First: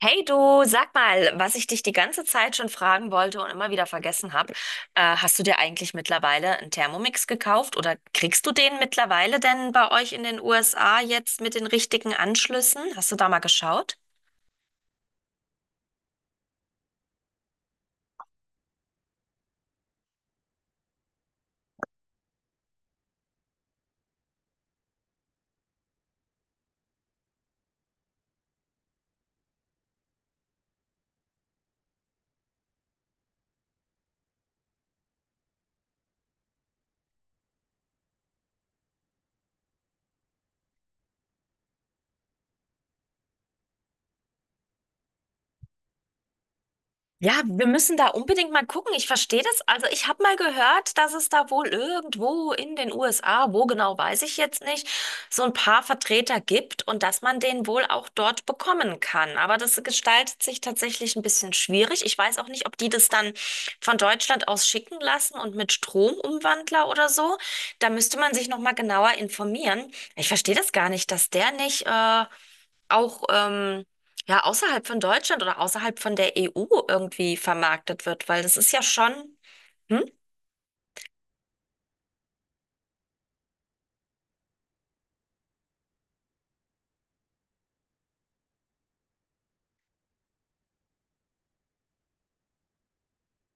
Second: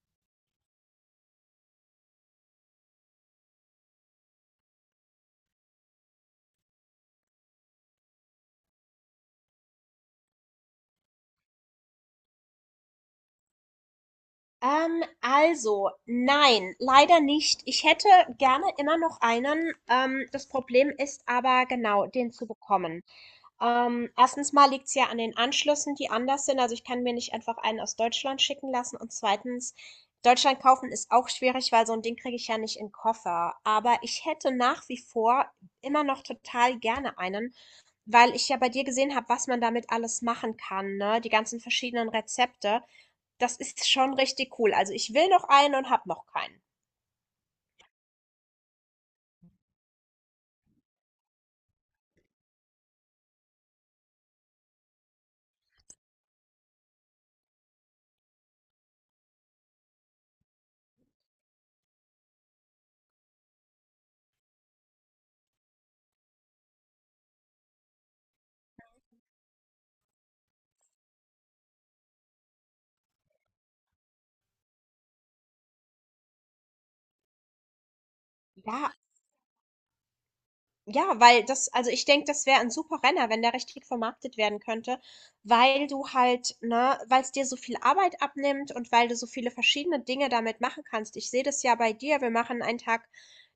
Hey du, sag mal, was ich dich die ganze Zeit schon fragen wollte und immer wieder vergessen habe, hast du dir eigentlich mittlerweile einen Thermomix gekauft oder kriegst du den mittlerweile denn bei euch in den USA jetzt mit den richtigen Anschlüssen? Hast du da mal geschaut? Also, nein, leider nicht. Ich hätte gerne immer noch einen. Das Problem ist aber genau, den zu bekommen. Erstens mal liegt es ja an den Anschlüssen, die anders sind. Also ich kann mir nicht einfach einen aus Deutschland schicken lassen. Und zweitens, Deutschland kaufen ist auch schwierig, weil so ein Ding kriege ich ja nicht in den Koffer. Aber ich hätte nach wie vor immer noch total gerne einen, weil ich ja bei dir gesehen habe, was man damit alles machen kann, ne? Die ganzen verschiedenen Rezepte. Das ist schon richtig cool. Also ich will noch einen und habe noch keinen. Ja, wir müssen da unbedingt mal gucken. Ich verstehe das. Also ich habe mal gehört, dass es da wohl irgendwo in den USA, wo genau weiß ich jetzt nicht, so ein paar Vertreter gibt und dass man den wohl auch dort bekommen kann. Aber das gestaltet sich tatsächlich ein bisschen schwierig. Ich weiß auch nicht, ob die das dann von Deutschland aus schicken lassen und mit Stromumwandler oder so. Da müsste man sich noch mal genauer informieren. Ich verstehe das gar nicht, dass der nicht auch ja, außerhalb von Deutschland oder außerhalb von der EU irgendwie vermarktet wird, weil das ist ja Ja. schon, hm? Ja, weil das also ich denke, das wäre ein super Renner, wenn der richtig vermarktet werden könnte, weil du halt ne, weil es dir so viel Arbeit abnimmt und weil du so viele verschiedene Dinge damit machen kannst. Ich sehe das ja bei dir, wir machen einen Tag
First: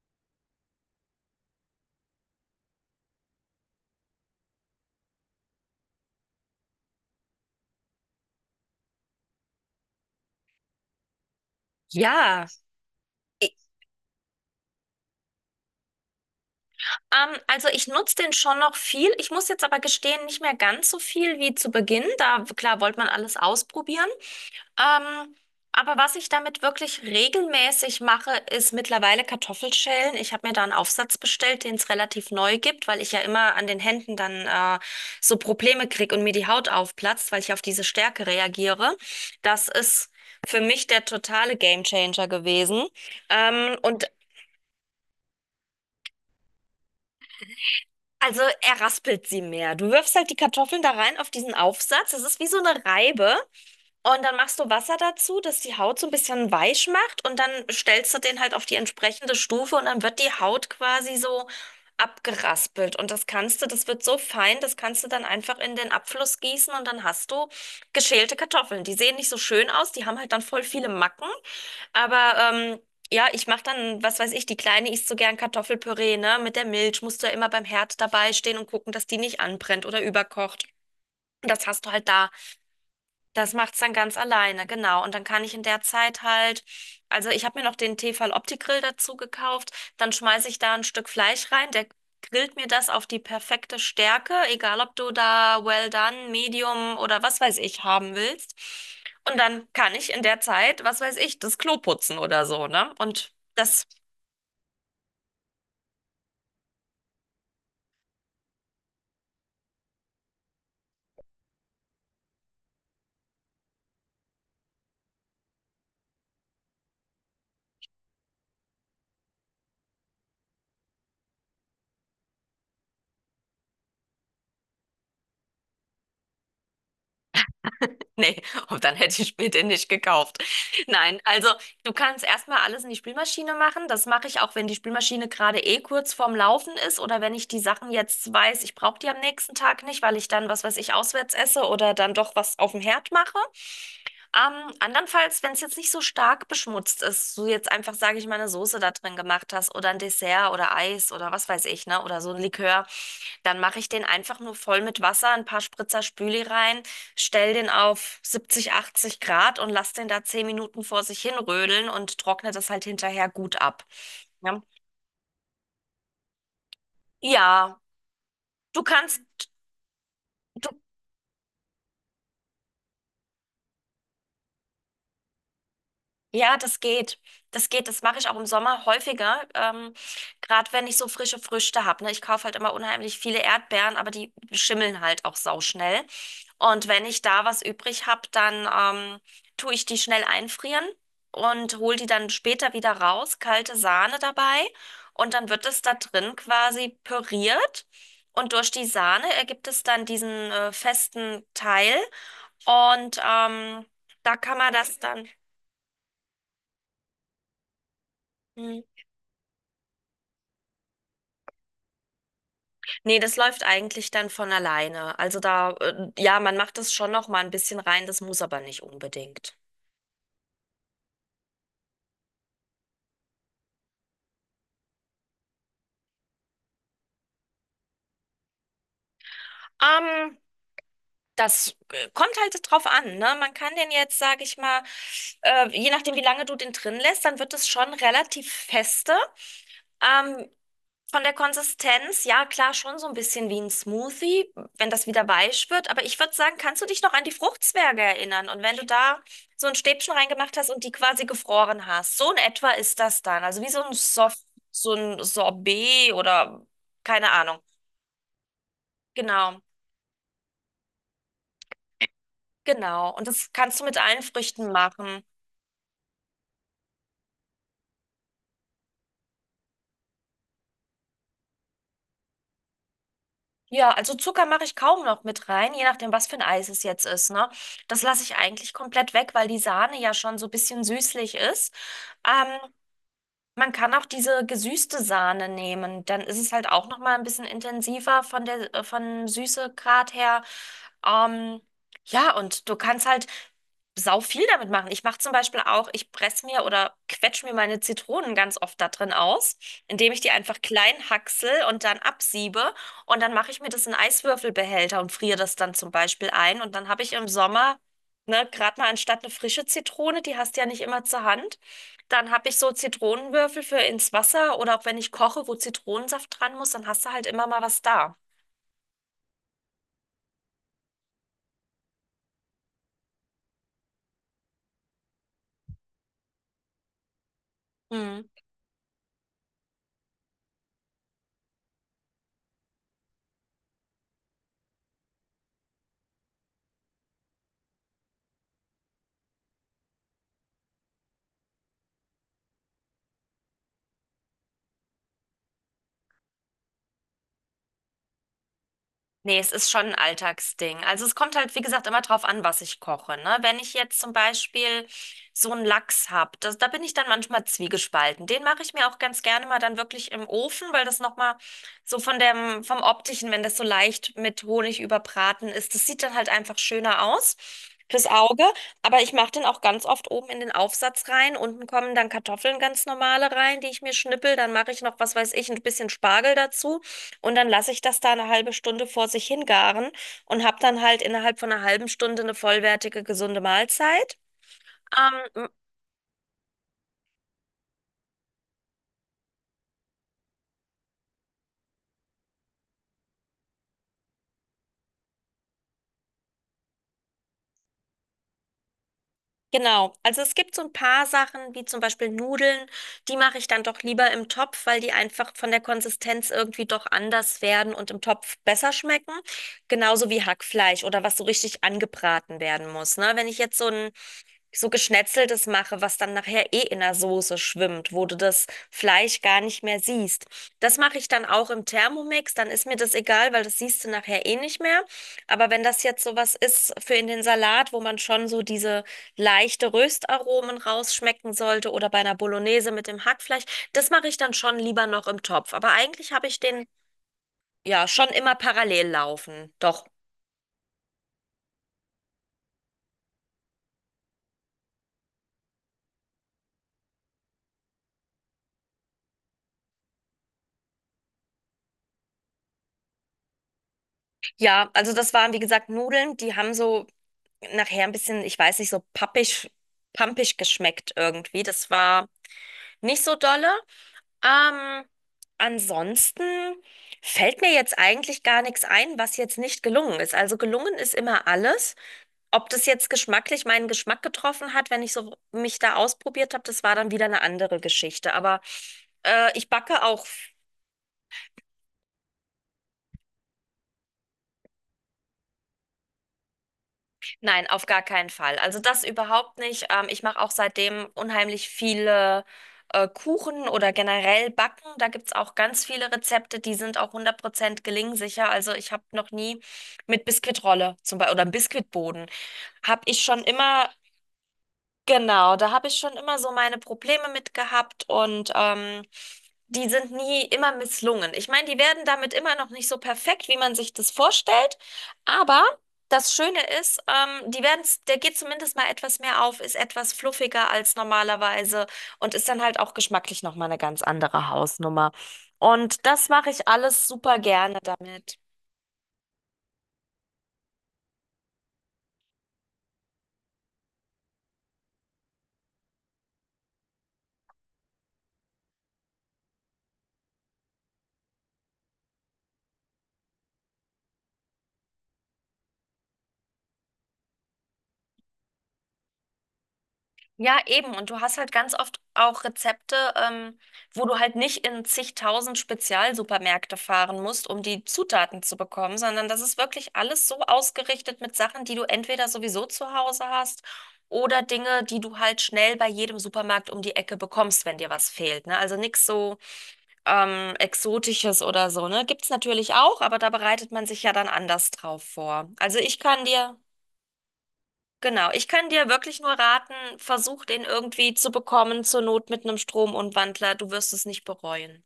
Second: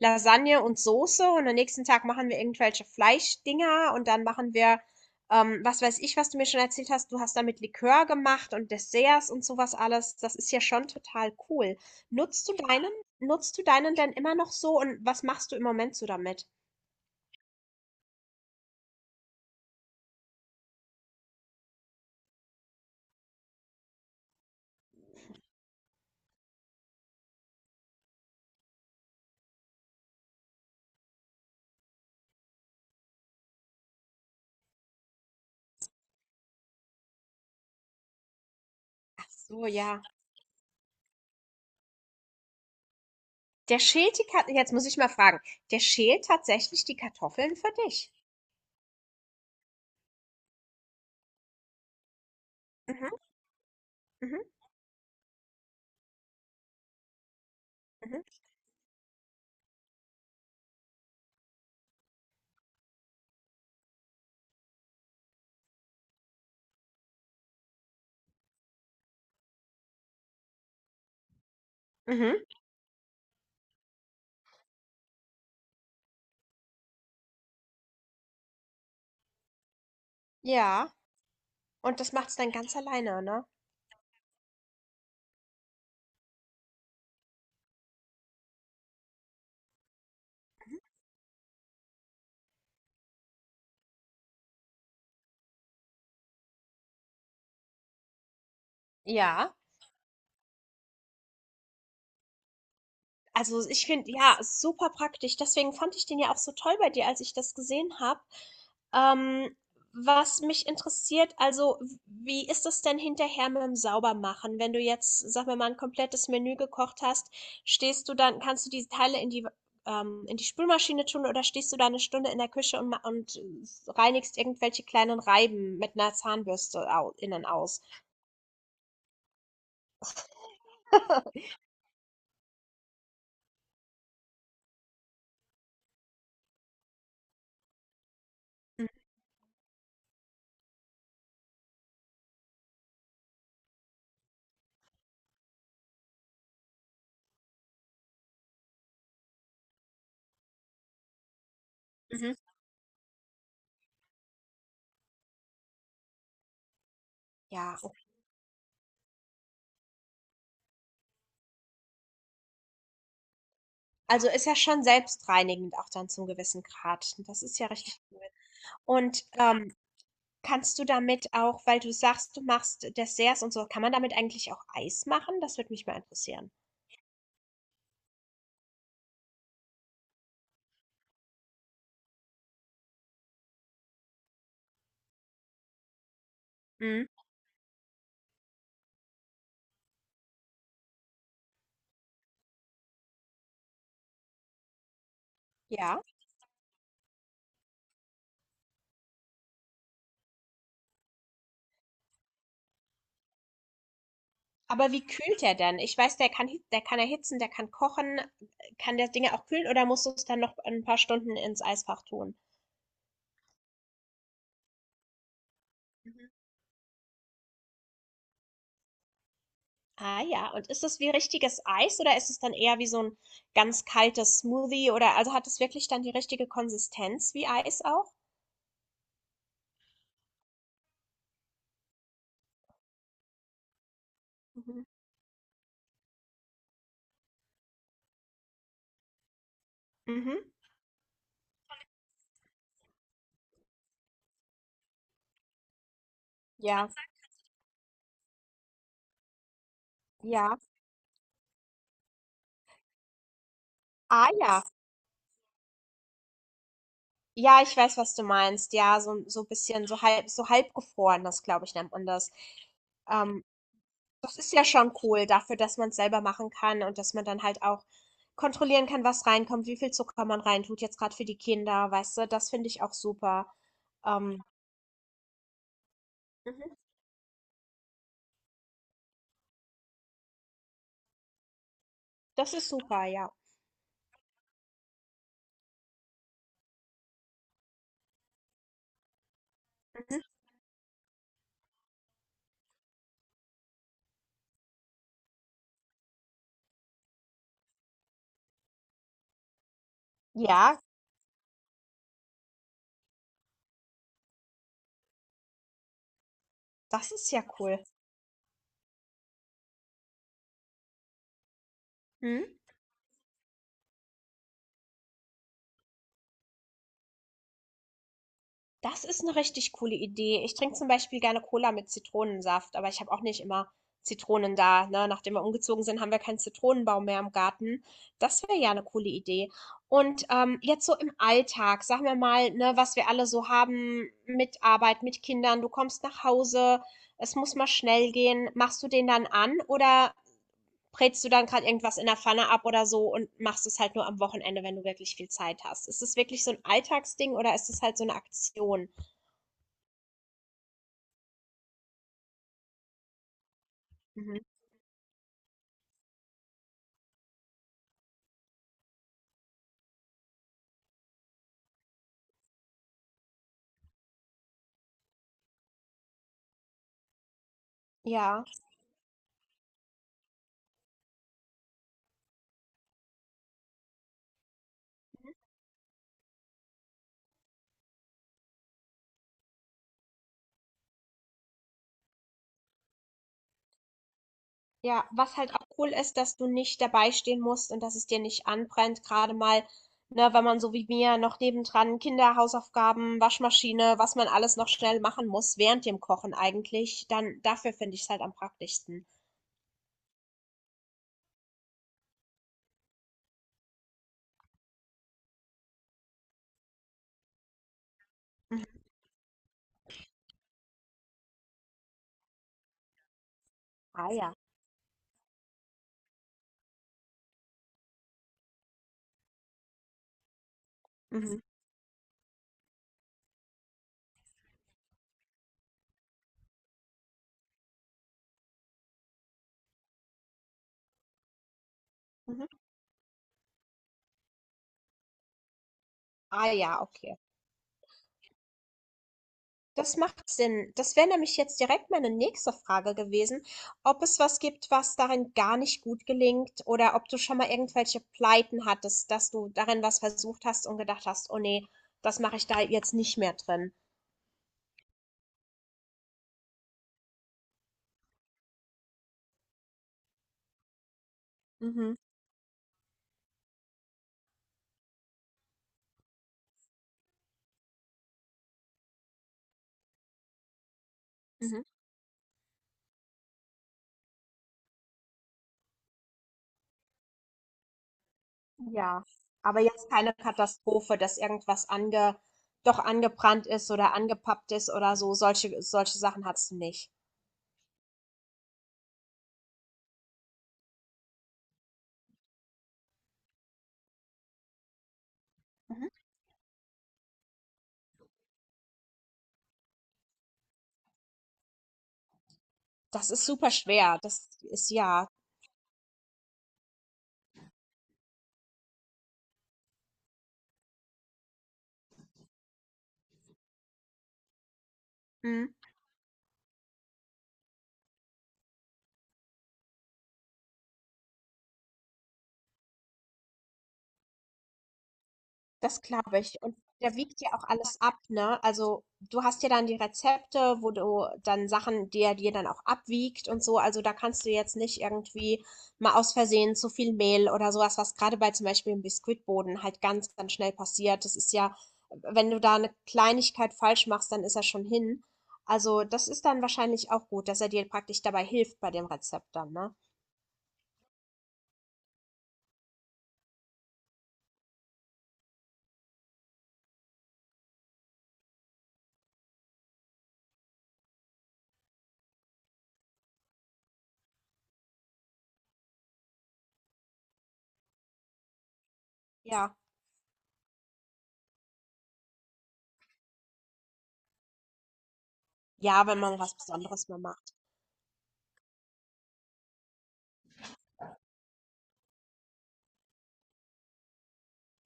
Lasagne und Soße und am nächsten Tag machen wir irgendwelche Fleischdinger und dann machen wir, was weiß ich, was du mir schon erzählt hast, du hast damit Likör gemacht und Desserts und sowas alles. Das ist ja schon total cool. Ja. Nutzt du deinen Ich, nutzt du deinen denn immer noch so und was machst du im Moment so damit? Also ich nutze den schon noch viel. Ich muss jetzt aber gestehen, nicht mehr ganz so viel wie zu Beginn. Da, klar, wollte man alles ausprobieren. Ähm, aber was ich damit wirklich regelmäßig mache, ist mittlerweile Kartoffelschälen. Ich habe mir da einen Aufsatz bestellt, den es relativ neu gibt, weil ich ja immer an den Händen dann so Probleme kriege und mir die Haut aufplatzt, weil ich auf diese Stärke reagiere. So, Das ja. ist für mich der totale Gamechanger gewesen. Der Und schält die Kartoffeln. Jetzt muss ich mal fragen. Der schält tatsächlich die Kartoffeln für dich. also er raspelt sie mehr. Du wirfst halt die Kartoffeln da rein auf diesen Aufsatz. Das ist wie so eine Mhm, Reibe. Und dann mhm, machst du Wasser dazu, das die Haut so ein bisschen weich macht, und dann stellst du mhm, den halt auf die entsprechende Stufe und dann wird die Haut quasi so abgeraspelt. Und das kannst du, das wird so fein, das kannst du dann einfach in den Abfluss gießen und dann hast du geschälte Kartoffeln. Die sehen nicht so schön aus, die haben halt dann voll viele Macken, aber mhm. Ja, ich mache dann, was weiß ich, die Kleine isst so gern Kartoffelpüree, ne? Mit der Milch musst du ja immer beim Herd dabei stehen und gucken, dass die nicht anbrennt oder überkocht. Ja. Und das hast du Und halt das da. macht's dann ganz alleine, ne? Das macht's dann ganz alleine, genau. Und dann kann ich in der Zeit halt, also ich habe mir noch den Tefal Opti-Grill dazu gekauft, dann schmeiße ich da ein Stück Fleisch rein, der grillt mir das auf die perfekte Stärke, egal ob du da well done, medium oder was weiß ich haben willst. Und Ja. dann kann ich in der Zeit, was weiß ich, das Klo putzen oder so, ne? Und Also, das ich finde, ja, super praktisch. Deswegen fand ich den ja auch so toll bei dir, als ich das gesehen habe. Ähm, Was mich interessiert, also, wie ist das denn hinterher mit dem Saubermachen? Wenn du jetzt, sag mal, ein komplettes Menü gekocht hast, stehst du dann, kannst du diese Teile in die Spülmaschine tun oder stehst du da eine Stunde in der Küche und, reinigst irgendwelche kleinen Reiben mit einer Zahnbürste au innen aus? Nee, und dann hätte ich mir den nicht gekauft. Nein, also du kannst erstmal alles in die Spülmaschine machen. Das mache ich auch, wenn die Spülmaschine gerade eh kurz vorm Laufen ist oder wenn ich die Sachen jetzt weiß, ich brauche die am nächsten Tag nicht, weil ich dann, was weiß ich, auswärts esse oder dann doch was auf dem Herd mache. Andernfalls, wenn es jetzt nicht so stark beschmutzt ist, du jetzt einfach, sage ich mal, eine Soße da drin gemacht hast oder ein Dessert oder Eis oder was weiß ich, ne, oder so Mhm. ein Likör, dann mache ich den einfach nur voll mit Wasser, ein paar Spritzer Spüli rein, stell den Ja. auf 70, 80 Grad und lass den da 10 Minuten vor sich hin rödeln und trockne das halt hinterher gut ab. Also, ist ja Ja, schon selbstreinigend auch dann zum gewissen Grad. Das ist ja ja, richtig cool. du kannst. Und, kannst du damit auch weil du sagst, du machst Desserts und so, kann man damit eigentlich auch Eis machen? Das würde mich mal interessieren. Ja, das geht. Das geht. Das mache ich auch im Sommer häufiger. Gerade wenn ich so frische Früchte habe. Ne? Ich kaufe halt immer unheimlich viele Erdbeeren, aber die schimmeln halt auch sauschnell. Und wenn Mhm. ich da was übrig habe, dann ähm, tue ich die schnell einfrieren und hole die dann später wieder raus. Kalte Sahne dabei. Und dann wird es da Ja? drin quasi püriert. Und durch die Sahne ergibt es dann diesen festen Teil. Und da kann man Aber das wie dann. kühlt der denn? Ich weiß, der kann hi der kann erhitzen, der kann kochen. hm, Kann der Dinge auch kühlen oder musst du es dann noch ein paar Stunden ins Eisfach tun? Nee, das läuft eigentlich dann von alleine. Also da, Mhm. ja, man macht das schon noch mal ein bisschen rein, das muss aber nicht unbedingt. Ah ja, und ist das wie richtiges Eis oder ist es dann eher wie so ein ganz kaltes Smoothie oder also, hat es wirklich dann die richtige Konsistenz wie Eis auch? Ähm, Das kommt halt drauf an, ne? Man kann den jetzt, sage ich mal, Mhm. Je nachdem, wie lange du den drin lässt, dann wird es schon relativ feste. Mhm. Ähm, Von der Konsistenz, ja klar, schon so ein bisschen wie ein Smoothie, wenn das wieder weich wird. Aber ich würde sagen, kannst du Ja, dich noch an die Fruchtzwerge erinnern? Und wenn du da so ein Stäbchen reingemacht ja. hast und die quasi gefroren hast, so in etwa ist das dann. Also wie so ein Ah Soft, ja. so ein Sorbet oder keine Ahnung. Ja, ich weiß, was du meinst. Ja, so, so ein Genau, bisschen, so halb, so halbgefroren, das glaube ich, nennt man das. genau. Und Ähm, das kannst du mit allen Das ist ja Früchten schon machen. cool dafür, dass man es selber machen kann und dass man dann halt auch kontrollieren kann, was reinkommt, wie viel Zucker man reintut, jetzt gerade für die Kinder, weißt du, das finde ich auch super. Ja, also Ähm, Zucker mache ich kaum noch mit rein, je nachdem, was für ein Eis mhm. es jetzt ist, ne? Das lasse ich eigentlich komplett weg, weil die Sahne ja schon so ein bisschen süßlich ist. Ähm, Das ist super, ja. Man kann auch diese gesüßte Sahne nehmen, dann ist es halt auch noch mal ein bisschen intensiver von der von Süßegrad Mhm. her. ähm, ja, und du kannst halt sau viel damit machen. Ich mache zum Beispiel auch, ich presse mir oder quetsche mir meine Zitronen ganz oft da drin aus, indem ich die einfach Ja, klein hacksel und dann absiebe. Und dann mache ich mir das in Eiswürfelbehälter und friere das dann zum Beispiel ein. Und dann habe das ich im ist ja Sommer, cool. ne, gerade mal anstatt eine frische Zitrone, die hast du ja nicht immer zur Hand, dann Hm? habe ich so Zitronenwürfel für ins Wasser oder auch wenn ich koche, wo Zitronensaft dran muss, dann hast du halt immer mal was da. Das ist eine richtig coole Idee. Ich trinke zum Beispiel gerne Cola mit Zitronensaft, aber ich habe auch nicht immer Zitronen da, ne? Nachdem wir umgezogen sind, haben wir keinen Zitronenbaum mehr im Garten. Hm. Das wäre ja eine coole Idee. Und, jetzt so im Alltag, sagen wir mal, ne, was wir alle so haben mit Arbeit, mit Kindern, du kommst nach Hause, es muss mal schnell gehen. Machst du den dann an oder brätst du dann gerade irgendwas in der Pfanne ab oder so und machst es halt nur am Wochenende, wenn du wirklich viel Zeit hast? Ist es wirklich so ein Alltagsding oder ist es halt so eine Aktion? Nee, es ist schon ein Alltagsding. Also es kommt halt, wie gesagt, immer drauf an, was ich koche, ne? Wenn ich jetzt zum Mhm. Beispiel so einen Lachs hab, das, da bin ich dann manchmal zwiegespalten. Den mache ich mir auch ganz gerne mal dann wirklich im Ofen, weil das nochmal so von dem, vom Optischen, wenn das so leicht mit Honig überbraten ist, das sieht dann halt einfach schöner aus fürs Auge. Ja, Aber ich mache den auch ganz oft oben in den Aufsatz rein. Unten kommen dann Kartoffeln ganz normale rein, die ich mir schnippel. Dann mache ich noch, was weiß ich, ein bisschen Spargel dazu. Und dann lasse ich das da eine halbe Stunde vor sich hingaren und habe dann halt innerhalb von einer halben Stunde eine vollwertige, gesunde Mahlzeit. ja, Ähm, was m- halt auch cool ist, dass du nicht dabei stehen musst und dass es dir nicht anbrennt, gerade mal, ne, wenn man so wie mir noch nebendran Kinder, Hausaufgaben, Waschmaschine, was man alles noch schnell machen muss während dem Kochen eigentlich, dann dafür finde ich es halt am praktischsten. genau. Also es gibt so ein paar Sachen, wie zum Beispiel Nudeln, die mache ich dann doch lieber im Topf, weil die einfach von der Konsistenz irgendwie doch anders werden und im Topf Mhm. besser schmecken. Genauso wie Hackfleisch oder was so richtig angebraten werden muss. Ne? Wenn ich jetzt Ah ja. so Geschnetzeltes mache, was dann nachher eh in der Soße schwimmt, wo du das Fleisch gar nicht mehr siehst. Das mache ich dann Mhm. auch im Thermomix, dann ist mir das egal, weil das siehst du nachher eh nicht mehr. Aber wenn das jetzt sowas ist für in den Salat, wo man schon so diese leichte Röstaromen rausschmecken sollte oder bei einer Mhm. Bolognese mit dem Hackfleisch, das mache ich dann schon lieber noch im Topf. Aber eigentlich habe ich Ah den ja, okay. ja schon immer parallel laufen. Doch. Das macht Sinn. Das wäre nämlich jetzt direkt meine nächste Frage gewesen, ob es was gibt, was darin gar nicht gut gelingt oder ob du schon mal irgendwelche Pleiten hattest, dass du darin was versucht hast und gedacht hast, oh nee, das mache ich da jetzt nicht mehr drin. Ja, also das waren wie gesagt Nudeln, die haben so nachher ein bisschen, ich weiß nicht, so pappig, pampig geschmeckt irgendwie. Das Mhm, war nicht so dolle. Ähm, Ansonsten fällt mir jetzt eigentlich gar nichts ein, was jetzt nicht gelungen ist. Also gelungen ist immer mhm. alles. Ob das jetzt geschmacklich meinen Geschmack getroffen hat, wenn ich so mich da ausprobiert habe, das war dann wieder eine andere Geschichte. Aber Ja, ich aber backe jetzt auch. keine Katastrophe, dass doch angebrannt ist oder angepappt ist oder so. Solche Sachen hattest du nicht. Nein, auf gar keinen Fall. Also das überhaupt nicht. Ich mache auch seitdem unheimlich viele Kuchen oder generell Backen. Da gibt's auch ganz Mhm. viele Rezepte, die sind auch 100% gelingsicher. Also ich habe noch nie mit Biskuitrolle zum Beispiel oder Biskuitboden, habe ich Das schon ist super immer. schwer. Das ist ja. Genau, da habe ich schon immer so meine Probleme mit gehabt, und die sind nie immer misslungen. Ich meine, die werden damit immer noch nicht so perfekt, wie man sich das vorstellt, aber Mhm. das Schöne ist, die werden, der geht zumindest mal etwas mehr auf, ist etwas fluffiger als normalerweise und ist dann halt auch geschmacklich nochmal eine ganz andere Hausnummer. Das Und das glaube mache ich. ich Und alles der super wiegt ja auch gerne alles ab, damit. ne? Also du hast ja dann die Rezepte, wo du dann Sachen, die er dir dann auch abwiegt und so. Also da kannst du jetzt nicht irgendwie mal aus Versehen zu viel Mehl oder sowas, was gerade bei zum Beispiel im Biskuitboden halt ganz schnell passiert. Das ist ja, wenn du da eine Kleinigkeit falsch machst, dann ist er schon hin. Also das ist dann wahrscheinlich auch gut, dass er dir praktisch dabei hilft bei dem Rezept dann, ne? Ja, eben. Und du hast halt ganz oft auch Rezepte, wo du halt nicht in zigtausend Spezialsupermärkte fahren musst, um die Zutaten zu bekommen, sondern das ist wirklich alles so ausgerichtet mit Sachen, die du entweder sowieso zu Hause hast oder Dinge, die du halt schnell bei jedem Supermarkt um die Ecke bekommst, wenn dir was fehlt, ne? Also nichts so Ja. Exotisches oder so, ne? Gibt's natürlich auch, aber da bereitet man sich ja dann anders drauf vor. Also ich Ja, wenn kann man was dir. Besonderes mal macht. Genau, ich kann dir wirklich nur raten, versuch den irgendwie zu bekommen, zur Not mit einem Stromumwandler. Du wirst es nicht bereuen.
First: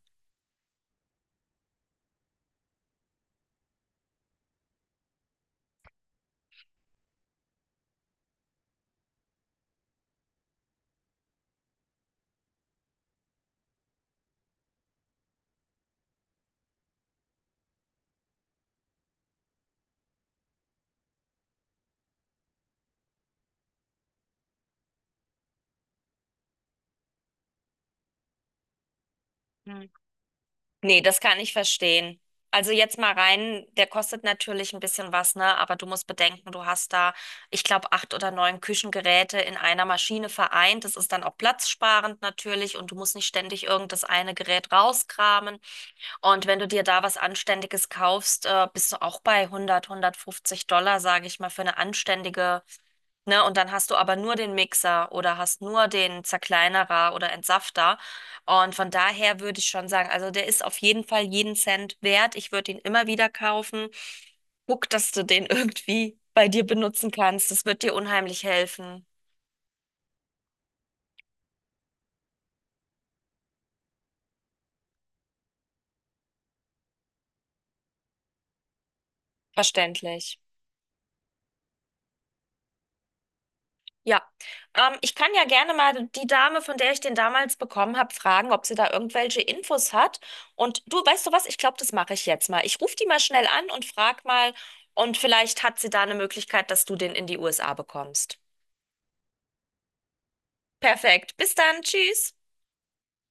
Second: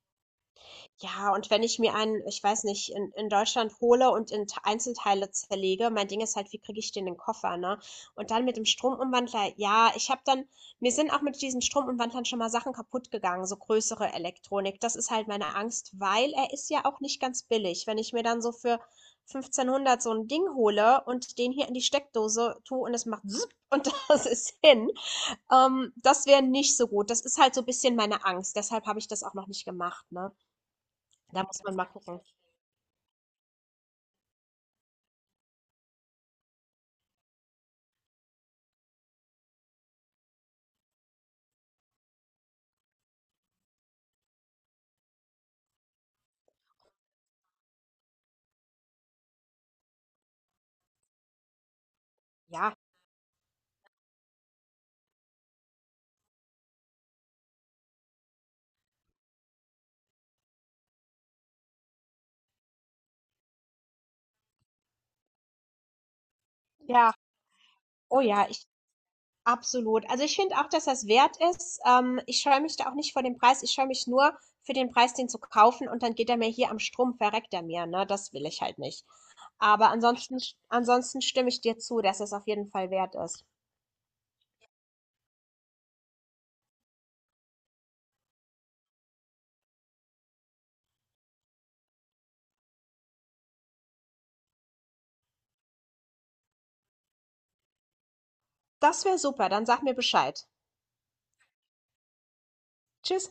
Ja, und wenn ich mir einen, ich weiß nicht, in Deutschland hole und in T Einzelteile zerlege mein Ding ist halt, wie kriege ich den in den Koffer, ne? Und dann mit dem Stromumwandler, ja, ich habe dann mir sind auch mit diesen Stromumwandlern schon mal Sachen kaputt gegangen so größere Elektronik. Das ist halt meine Angst, weil er ist ja auch nicht ganz billig. Wenn ich mir dann so für 1.500 so ein Ding hole und den hier in die Steckdose tue und es macht „Sup“ und das ist hin, das wäre nicht so gut. Das ist halt so ein bisschen meine Angst. Deshalb habe ich das auch noch nicht Hm. gemacht, ne? Nee, das kann Da ich muss man mal verstehen. gucken. Also jetzt mal rein, der kostet natürlich ein bisschen was, ne? Aber du musst bedenken, du hast da, ich glaube, 8 oder 9 Küchengeräte in einer Maschine vereint. Das ist dann auch platzsparend natürlich und du musst nicht ständig irgenddas eine Gerät rauskramen. Und wenn du dir da was Anständiges kaufst, bist du auch bei 100, 150 Dollar, sage ich mal, für eine anständige. Ja, Ne? Und dann hast du aber nur den Mixer oder hast nur den Zerkleinerer oder Entsafter. Und von daher würde ich schon sagen, also der ist auf jeden Fall jeden Cent wert. Ich würde ihn immer wieder kaufen. Guck, dass du den irgendwie bei dir benutzen ja, kannst. Das wird dir oh unheimlich ja, ich helfen. absolut. Also ich finde auch, dass das wert ist. Ich scheue mich da auch nicht vor dem Preis. Ich scheue mich nur für den Preis, den zu kaufen und dann geht er mir hier am Strom, verreckt er mir, ne? Das will ich halt nicht. Aber ansonsten, Verständlich. ansonsten stimme ich dir zu, dass es auf jeden Fall wert ist. Ja, ich kann ja gerne mal die Dame, von der ich den damals bekommen habe, fragen, ob sie da irgendwelche Infos hat. Und du, weißt du was? Ich glaube, das mache ich jetzt mal. Ich rufe die mal schnell an und frag mal. Und vielleicht hat sie da eine Möglichkeit, dass du den in die USA bekommst. Das wäre super. Dann sag mir Bescheid. Perfekt. Bis dann. Tschüss. Tschüss.